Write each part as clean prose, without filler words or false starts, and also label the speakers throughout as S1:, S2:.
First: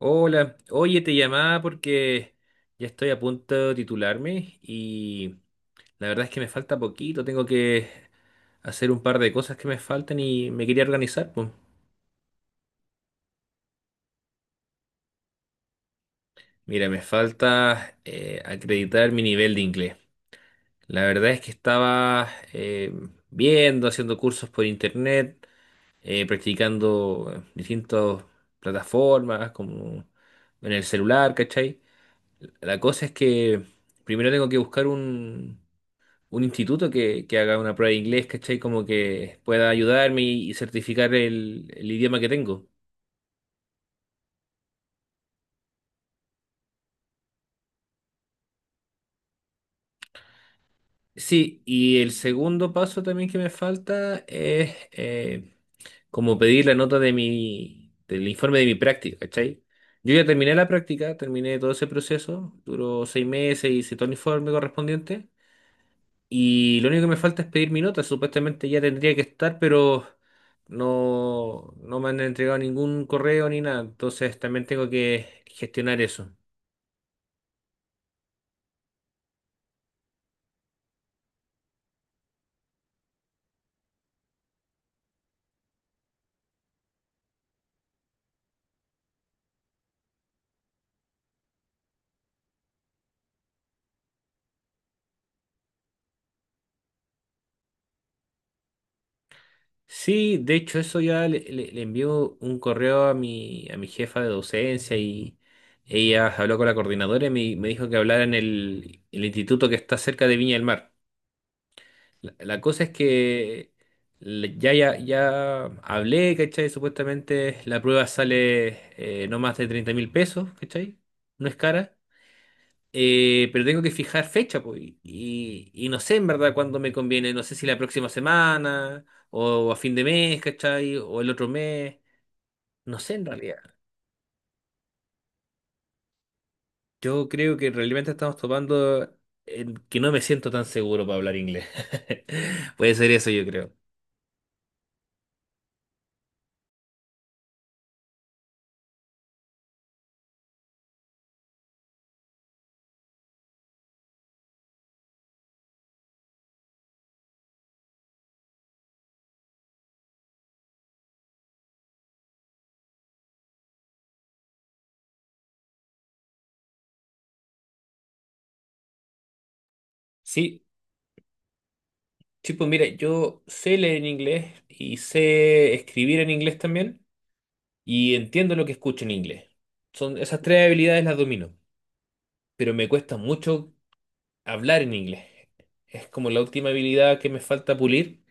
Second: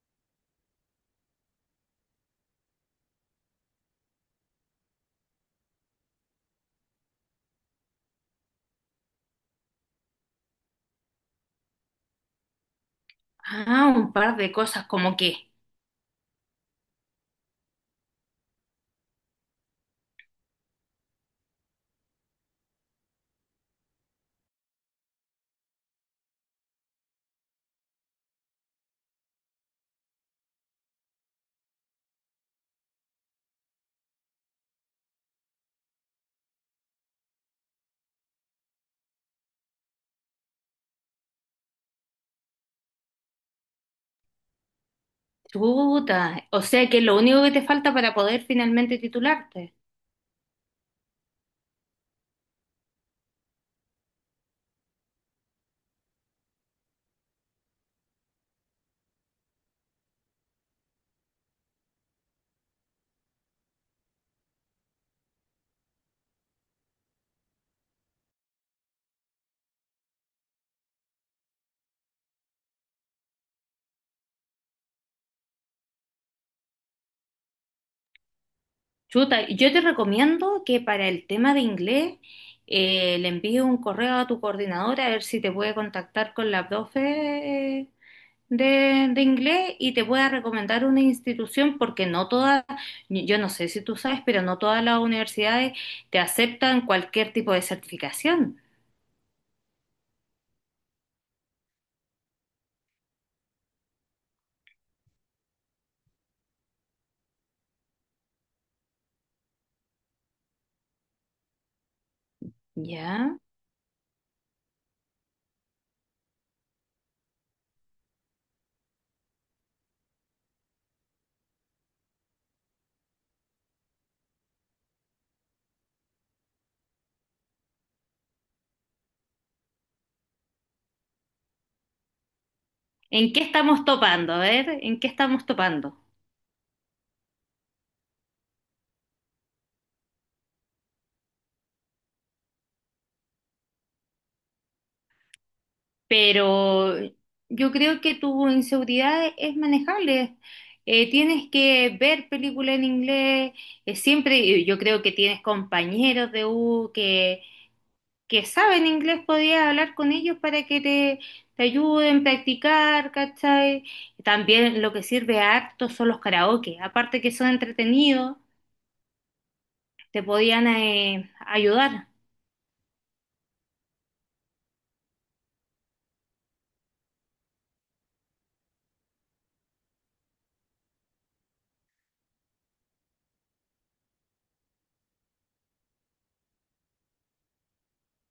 S1: Hola, oye, te llamaba porque ya estoy a punto de titularme y la verdad es que me falta poquito, tengo que hacer un par de cosas que me faltan y me quería organizar, pues.
S2: Ah, un par de cosas, como que,
S1: Mira, me falta acreditar mi nivel de inglés. La verdad es que estaba viendo, haciendo cursos por internet, practicando distintas plataformas como en el celular, ¿cachai? La cosa es que primero tengo que buscar un instituto que haga una prueba de inglés, ¿cachai? Como que pueda ayudarme y certificar el idioma que tengo.
S2: chuta, o sea que lo único que te falta para poder finalmente titularte.
S1: Sí, y el segundo paso también que me falta es como pedir la nota de mi, del informe de mi práctica, ¿cachai? Yo ya terminé la práctica, terminé todo ese proceso, duró 6 meses, hice todo el informe correspondiente. Y lo único que me falta es pedir mi nota. Supuestamente ya tendría que estar, pero no, no me han entregado ningún correo ni nada. Entonces también tengo que gestionar eso.
S2: Chuta, yo te recomiendo que para el tema de inglés le envíes un correo a tu coordinadora a ver si te puede contactar con la profe de inglés y te pueda recomendar una institución porque no todas, yo no sé si tú sabes, pero no todas las universidades te aceptan cualquier tipo de certificación.
S1: Sí, de hecho eso ya le envió un correo a mi jefa de docencia y ella habló con la coordinadora y me dijo que hablara en el instituto que está cerca de Viña del Mar. La cosa es
S2: ¿Ya?
S1: que ya, ya, ya hablé, ¿cachai? Supuestamente la prueba sale no más de 30.000 pesos, ¿cachai? No es cara. Pero tengo que fijar fecha, pues. Y no sé en verdad cuándo me conviene. No sé si la próxima semana o a fin de mes, ¿cachai? O el otro mes. No sé en
S2: ¿En qué
S1: realidad.
S2: estamos topando? A ver, ¿en qué estamos topando?
S1: Yo creo que realmente estamos topando en que no me siento tan seguro para hablar inglés. Puede ser eso, yo creo.
S2: Pero yo creo que tu inseguridad es manejable. Tienes que ver películas en inglés. Siempre yo creo que tienes compañeros de U que saben inglés. Podías hablar con ellos para que te ayuden a practicar, ¿cachai? También lo que sirve harto son los karaoke. Aparte que son entretenidos, te
S1: Sí,
S2: podían ayudar.
S1: sí, pues mira, yo sé leer en inglés y sé escribir en inglés también y entiendo lo que escucho en inglés. Son esas tres habilidades las domino, pero me cuesta mucho hablar en inglés. Es como la última habilidad que me falta pulir.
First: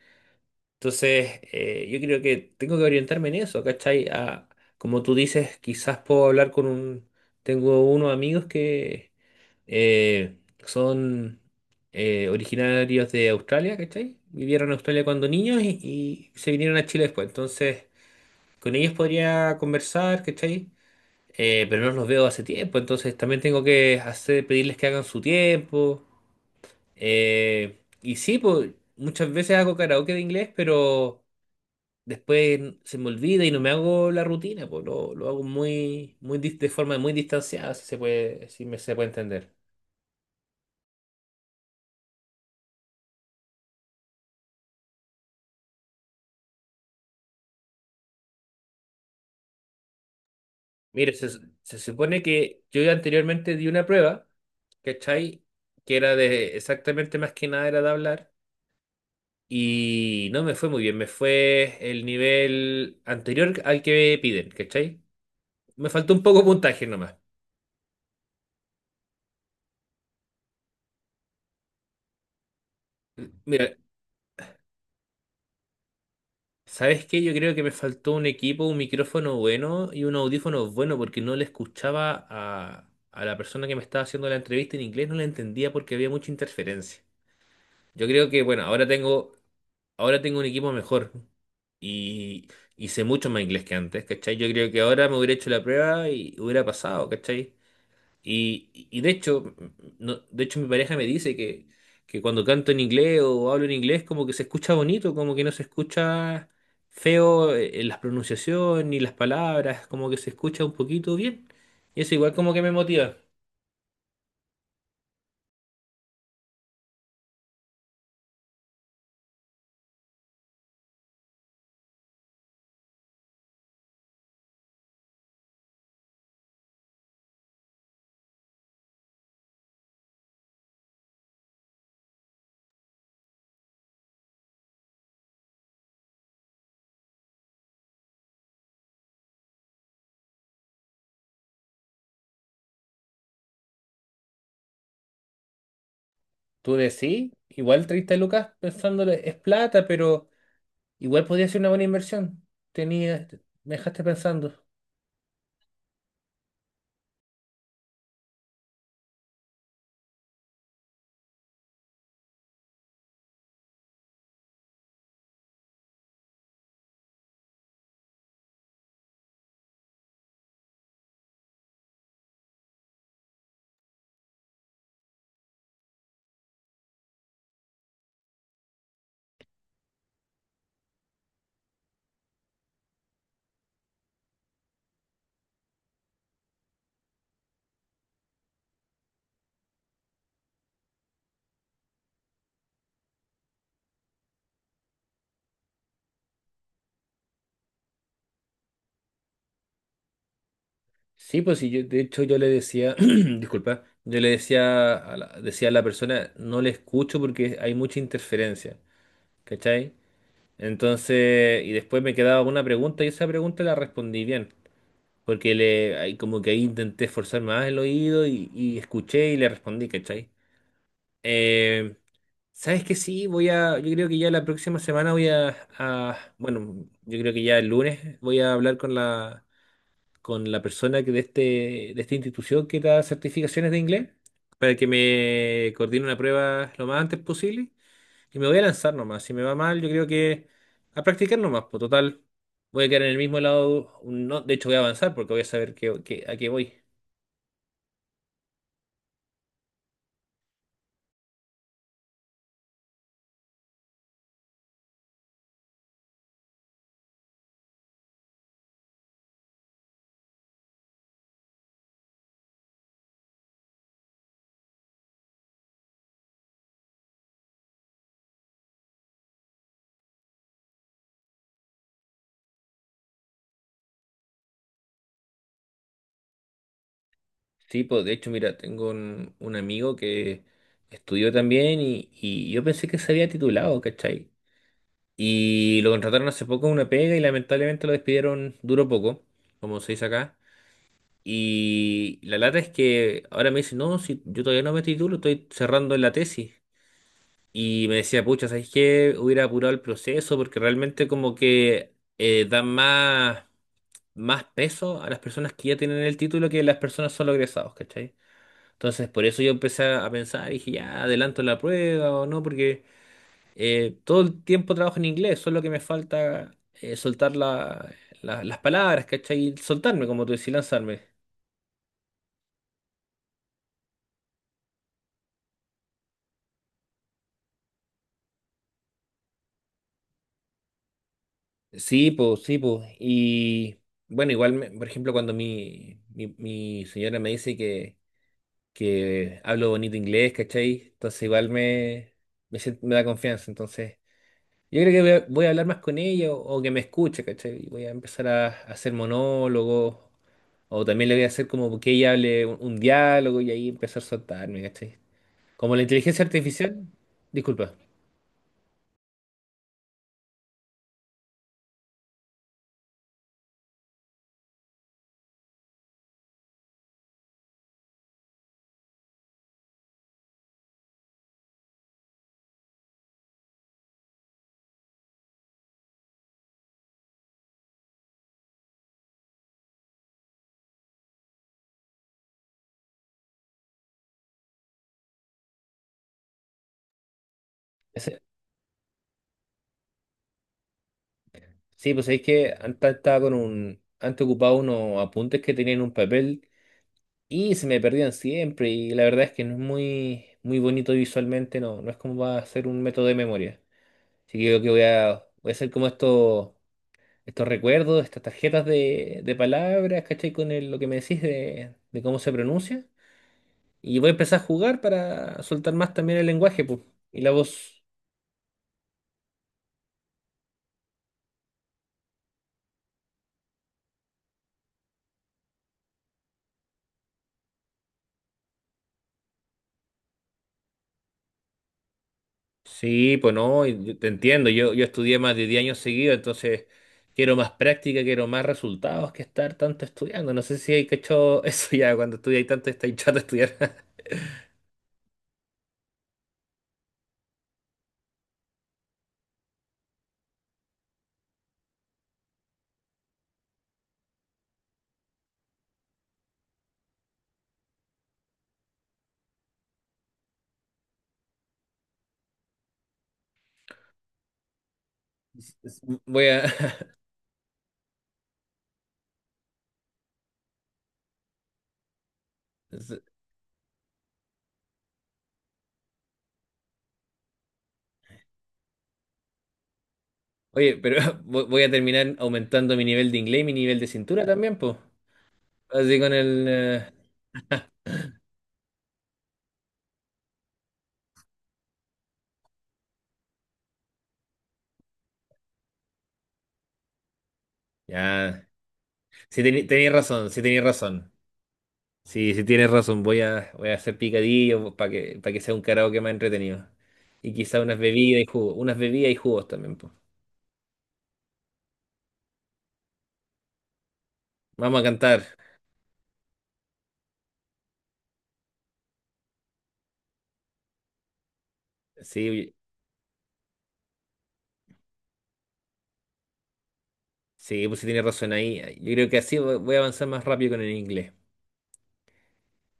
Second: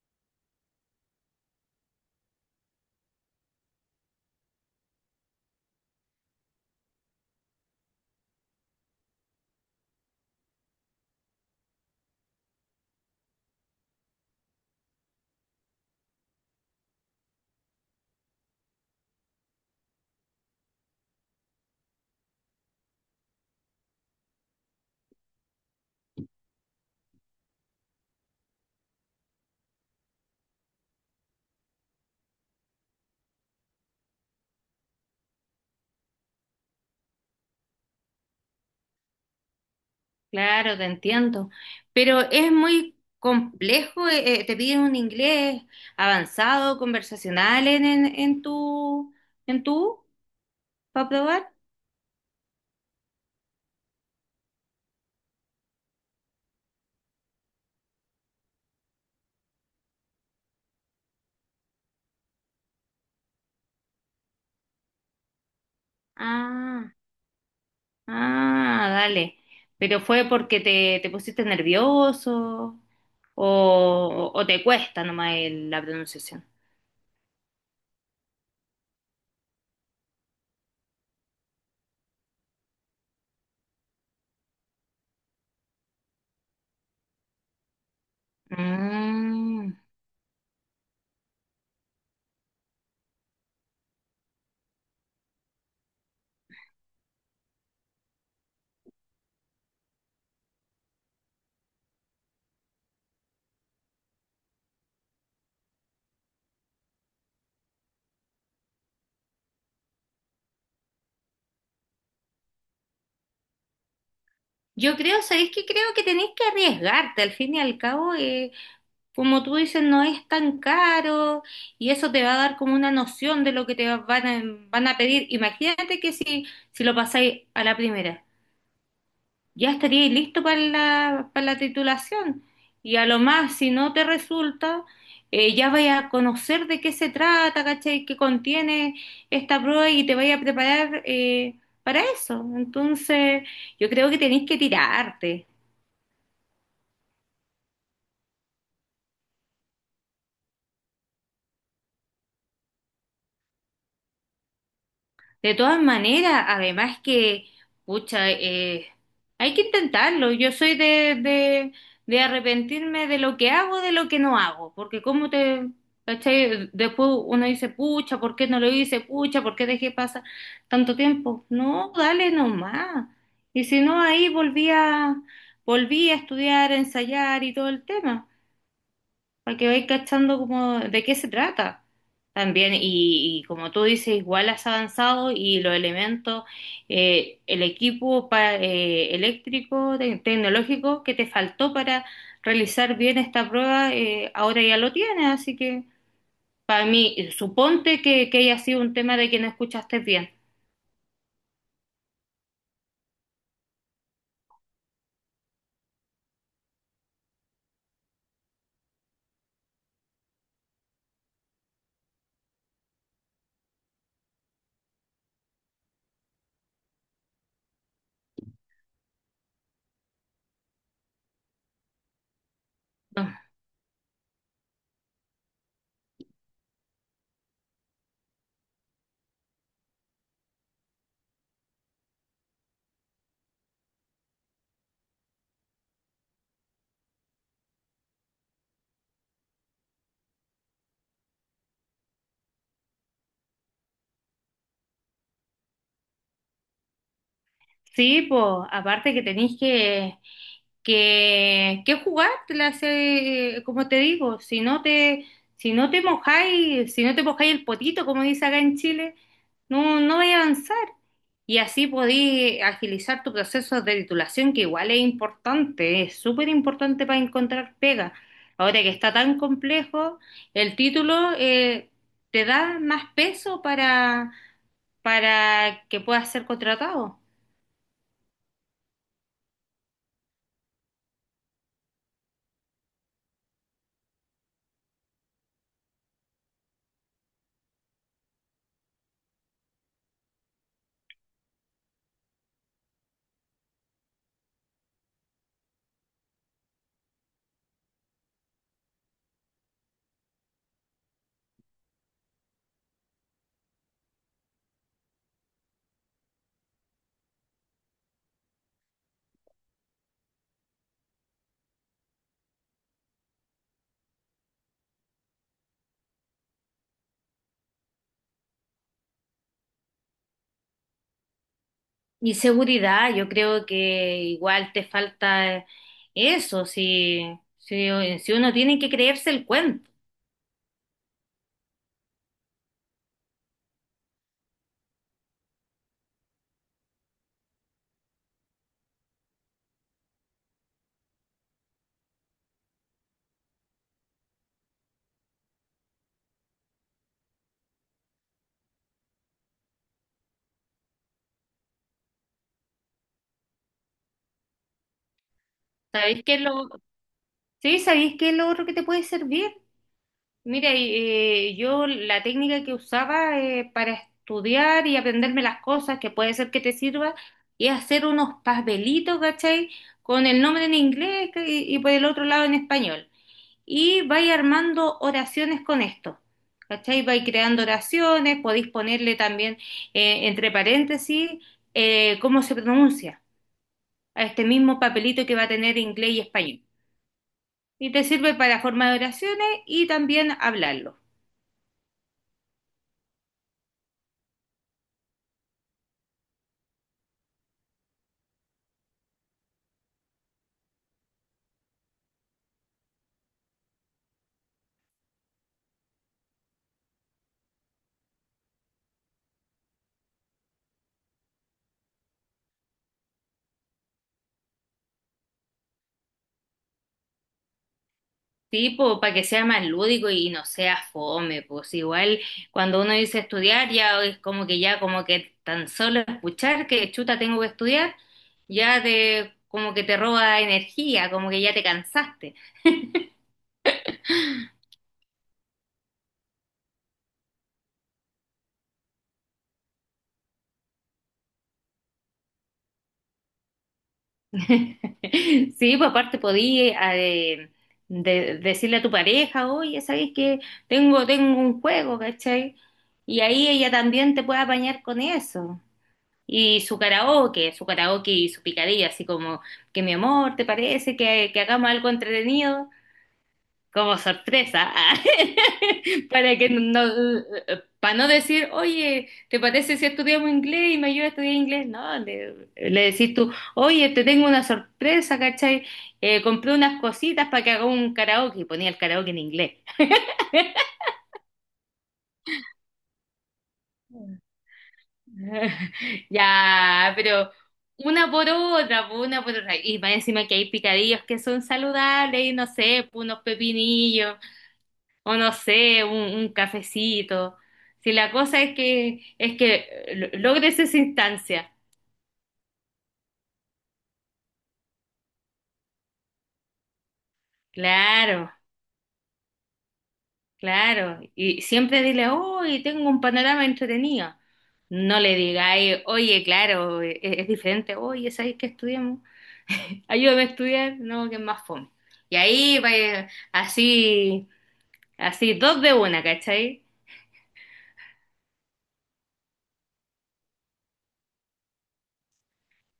S1: Entonces, yo creo que tengo que orientarme en eso, ¿cachai? Como tú dices, quizás puedo hablar con un... Tengo unos amigos que eh, son originarios de Australia, ¿cachai? Vivieron en Australia cuando niños y se vinieron a Chile después. Entonces, con ellos podría conversar, ¿cachai? Pero no los veo hace tiempo, entonces también tengo que hacer, pedirles que hagan su tiempo. Y sí, pues muchas veces hago karaoke de inglés, pero después se me olvida y no me hago la rutina, pues lo hago muy, muy de forma muy distanciada, si se puede, si me, se puede entender.
S2: Claro, te entiendo, pero es muy complejo, te piden un inglés avanzado, conversacional en tu, para
S1: Mire,
S2: probar.
S1: se supone que yo ya anteriormente di una prueba, ¿cachai? Que era de exactamente más que nada era de hablar. Y no me fue muy bien, me fue el nivel anterior al que piden, ¿cachai? Me faltó un poco de puntaje
S2: Ah,
S1: nomás.
S2: ah, dale, pero fue porque te pusiste nervioso
S1: Mira,
S2: o te cuesta nomás el- la pronunciación.
S1: ¿sabes qué? Yo creo que me faltó un equipo, un micrófono bueno y un audífono bueno porque no le escuchaba a la persona que me estaba haciendo la entrevista en inglés, no la entendía porque había mucha interferencia. Yo creo que, bueno,
S2: Mm.
S1: ahora tengo un equipo mejor y, y sé mucho más inglés que antes, ¿cachai? Yo creo que ahora me hubiera hecho la prueba y hubiera pasado, ¿cachai? Y de hecho, no, de hecho mi pareja me dice que cuando canto en inglés o hablo en inglés como que se escucha bonito, como que no se escucha feo en las pronunciaciones ni las palabras, como que se escucha un poquito bien. Y eso igual como que me motiva.
S2: Yo creo, ¿sabéis qué? Creo que tenéis que arriesgarte, al fin y al cabo, como tú dices, no es tan caro y eso te va a dar como una noción de lo que te va- van a, van a pedir. Imagínate que si, si lo pasáis a la primera, ya estaríais listo para la titulación y a lo más, si no te resulta, ya vais a conocer de qué se trata, ¿cachai? ¿Qué contiene esta prueba y te vais a preparar para eso? Entonces, yo creo que tenéis que tirarte.
S1: Tú decís, igual 30 lucas pensándole es plata, pero igual podría ser una buena inversión. Tenía, me dejaste pensando.
S2: De todas maneras, además que, pucha, hay que intentarlo. Yo soy de arrepentirme de lo que hago, de lo que no hago, porque como te, ¿cachai? Después uno dice, pucha, ¿por qué no lo hice? Pucha, ¿por qué dejé pasar tanto tiempo? No, dale nomás. Y si no, ahí volví a, volví a estudiar, a ensayar y todo el tema para que vais cachando como de qué se trata también. Y como tú dices, igual has avanzado y los elementos, el equipo pa- eléctrico, te- tecnológico que te faltó para realizar bien esta prueba, ahora ya lo tienes. Así que para mí, suponte que haya sido un tema de que no escuchaste bien.
S1: Sí, pues sí, de hecho yo le decía, disculpa, yo le decía a la persona, no le escucho porque hay mucha interferencia, ¿cachai? Entonces, y después me quedaba una pregunta y esa pregunta la respondí bien, porque le, ahí como que ahí intenté esforzar más el oído y escuché y le respondí, ¿cachai? Eh, ¿Sabes qué? Sí,
S2: No.
S1: yo creo que ya la próxima semana bueno, yo creo que ya el lunes voy a hablar con la persona que de este, de esta institución que da certificaciones de inglés para que me coordine una prueba lo más antes posible y me voy a lanzar nomás. Si me va mal, yo creo que a practicar nomás, pues total, voy a quedar en el mismo lado, no, de hecho voy a avanzar porque voy a saber a qué voy.
S2: Sí, pues aparte que tenéis que jugártelas, hace como te digo, si no te, si no te mojáis, si no te mojáis el potito, como dice acá en Chile, no, no vais a avanzar. Y así podéis agilizar tu proceso de titulación, que igual es importante, es súper importante para encontrar pega. Ahora que está tan complejo, el título te da más peso para que puedas ser contratado.
S1: Sí, pues de hecho, mira, tengo un amigo que estudió también y yo pensé que se había titulado, ¿cachai? Y lo contrataron hace poco en una pega y lamentablemente lo despidieron duro poco, como se dice acá. Y la lata es que ahora me dice, no, si yo todavía no me titulo, estoy cerrando la tesis. Y me decía, pucha, ¿sabes qué? Hubiera apurado el proceso porque realmente como que dan más, más peso a las personas que ya tienen el título que las personas solo egresados, ¿cachai? Entonces, por eso yo empecé a pensar, dije, ya adelanto la prueba o no, porque todo el tiempo trabajo en inglés, solo que me falta soltar las palabras, ¿cachai? Soltarme, como tú decís, lanzarme.
S2: Y seguridad, yo creo que igual te falta eso, si, si, si uno tiene que creerse el cuento.
S1: Sí, pues, sí, pues. Y bueno, igual, por ejemplo, cuando mi señora me dice que hablo bonito inglés, ¿cachai? Entonces, igual me, me, sien- me da confianza. Entonces, yo creo que voy a hablar más con ella o que me escuche, ¿cachai? Y voy a empezar a hacer monólogos. O también le voy a hacer como que ella hable un diálogo y ahí empezar a soltarme, ¿cachai? Como la
S2: ¿Sabéis
S1: inteligencia
S2: qué es lo,
S1: artificial, disculpa.
S2: sí, sabéis qué es lo otro que te puede servir? Mira, y, yo la técnica que usaba para estudiar y aprenderme las cosas que puede ser que te sirva es hacer unos papelitos, ¿cachai? Con el nombre en inglés y por el otro lado en español. Y vais armando oraciones con esto. ¿Cachai? Vais creando oraciones, podéis ponerle también entre paréntesis cómo se pronuncia a este mismo papelito que va a tener inglés y español. Y te
S1: Ese-
S2: sirve para formar oraciones y también hablarlo.
S1: Sí, pues es que antes estaba con un, antes ocupaba unos apuntes que tenía en un papel y se me perdían siempre y la verdad es que no es muy, muy bonito visualmente, no es como va a ser un método de memoria. Así que yo creo que voy a hacer como estos, estos recuerdos, estas tarjetas de palabras, ¿cachai? Lo que me decís de cómo se pronuncia. Y voy a empezar a jugar para soltar más también el lenguaje, pues, y la voz.
S2: Tipo, para que sea más lúdico y no sea fome, pues igual cuando uno dice estudiar ya es como que ya como que tan solo escuchar que chuta tengo que estudiar, ya te como que te roba energía, como que ya te cansaste.
S1: Sí, pues no, y yo te entiendo. Yo estudié más de 10 años seguidos, entonces quiero más práctica, quiero más resultados que estar tanto estudiando. No sé si hay cachado eso ya, cuando estudiáis tanto estáis chato de estudiar.
S2: Sí, pues aparte podía de- decirle a tu pareja, oye, ¿sabes que tengo, tengo un juego, ¿cachai? Y ahí ella también te puede apañar con eso. Y su karaoke y su picadilla, así como que mi amor, ¿te parece que hagamos algo entretenido? Como sorpresa,
S1: Voy
S2: para
S1: a.
S2: que no, para no decir, oye, ¿te parece si estudiamos inglés y me ayudas a estudiar inglés? No, le decís tú, oye, te tengo una sorpresa, ¿cachai? Compré unas cositas para que haga un karaoke, y ponía el karaoke en inglés.
S1: Oye, pero voy a terminar aumentando mi nivel de inglés y mi nivel de cintura también, pues. Así con el.
S2: Ya, pero una por otra, po, una por otra. Y más encima que hay picadillos que son saludables y no sé, po, unos pepinillos, o no sé, un cafecito. Si la cosa
S1: Ya.
S2: es
S1: Sí,
S2: que
S1: tenéis
S2: lo-
S1: razón, sí
S2: logres
S1: tenéis
S2: esa
S1: razón.
S2: instancia.
S1: Sí, sí tienes razón, voy a hacer picadillo para que sea un karaoke más entretenido. Y quizá unas bebidas y
S2: Claro,
S1: jugos, unas bebidas y jugos también, pues.
S2: claro. Y siempre dile, hoy tengo un panorama entretenido.
S1: Vamos a
S2: No le
S1: cantar.
S2: digáis, oye, claro, e- e, es, diferente, oye, ¿sabéis que estudiamos? Ayúdame a estudiar, no, que es más fome. Y
S1: Sí,
S2: ahí, va, así, así, dos de una, ¿cachai?
S1: sí, pues sí tienes razón ahí. Yo creo que así voy a avanzar más rápido con el inglés.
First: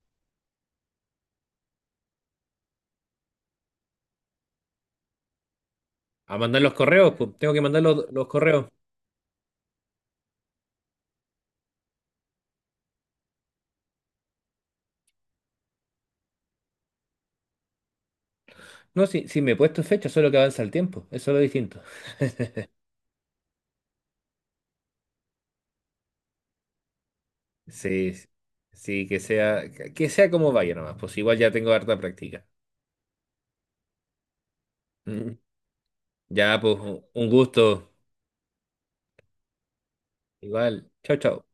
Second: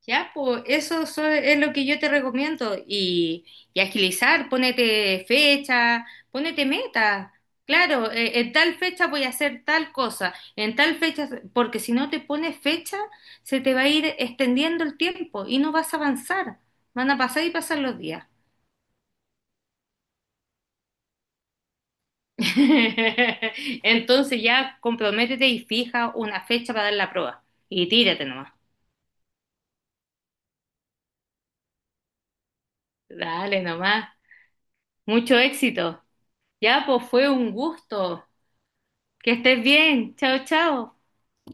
S2: Ya, pues eso so- es lo que yo te recomiendo. Y agilizar, ponete fecha,
S1: A mandar
S2: ponete
S1: los correos, pues
S2: meta.
S1: tengo que mandar
S2: Claro,
S1: los
S2: en
S1: correos.
S2: tal fecha voy a hacer tal cosa, en tal fecha, porque si no te pones fecha, se te va a ir extendiendo el tiempo y no vas a avanzar. Van a pasar y pasar los días.
S1: No, sí, sí me he puesto fecha, solo que avanza el tiempo, eso es lo distinto.
S2: Entonces ya comprométete y fija una fecha para dar la prueba. Y
S1: Sí,
S2: tírate nomás.
S1: sí, que sea como vaya nomás, pues igual ya tengo harta práctica.
S2: Dale nomás.
S1: Mm.
S2: Mucho éxito.
S1: Ya, pues
S2: Ya, pues fue
S1: un
S2: un
S1: gusto.
S2: gusto. Que estés bien. Chao,
S1: Igual,
S2: chao.
S1: chao, chao.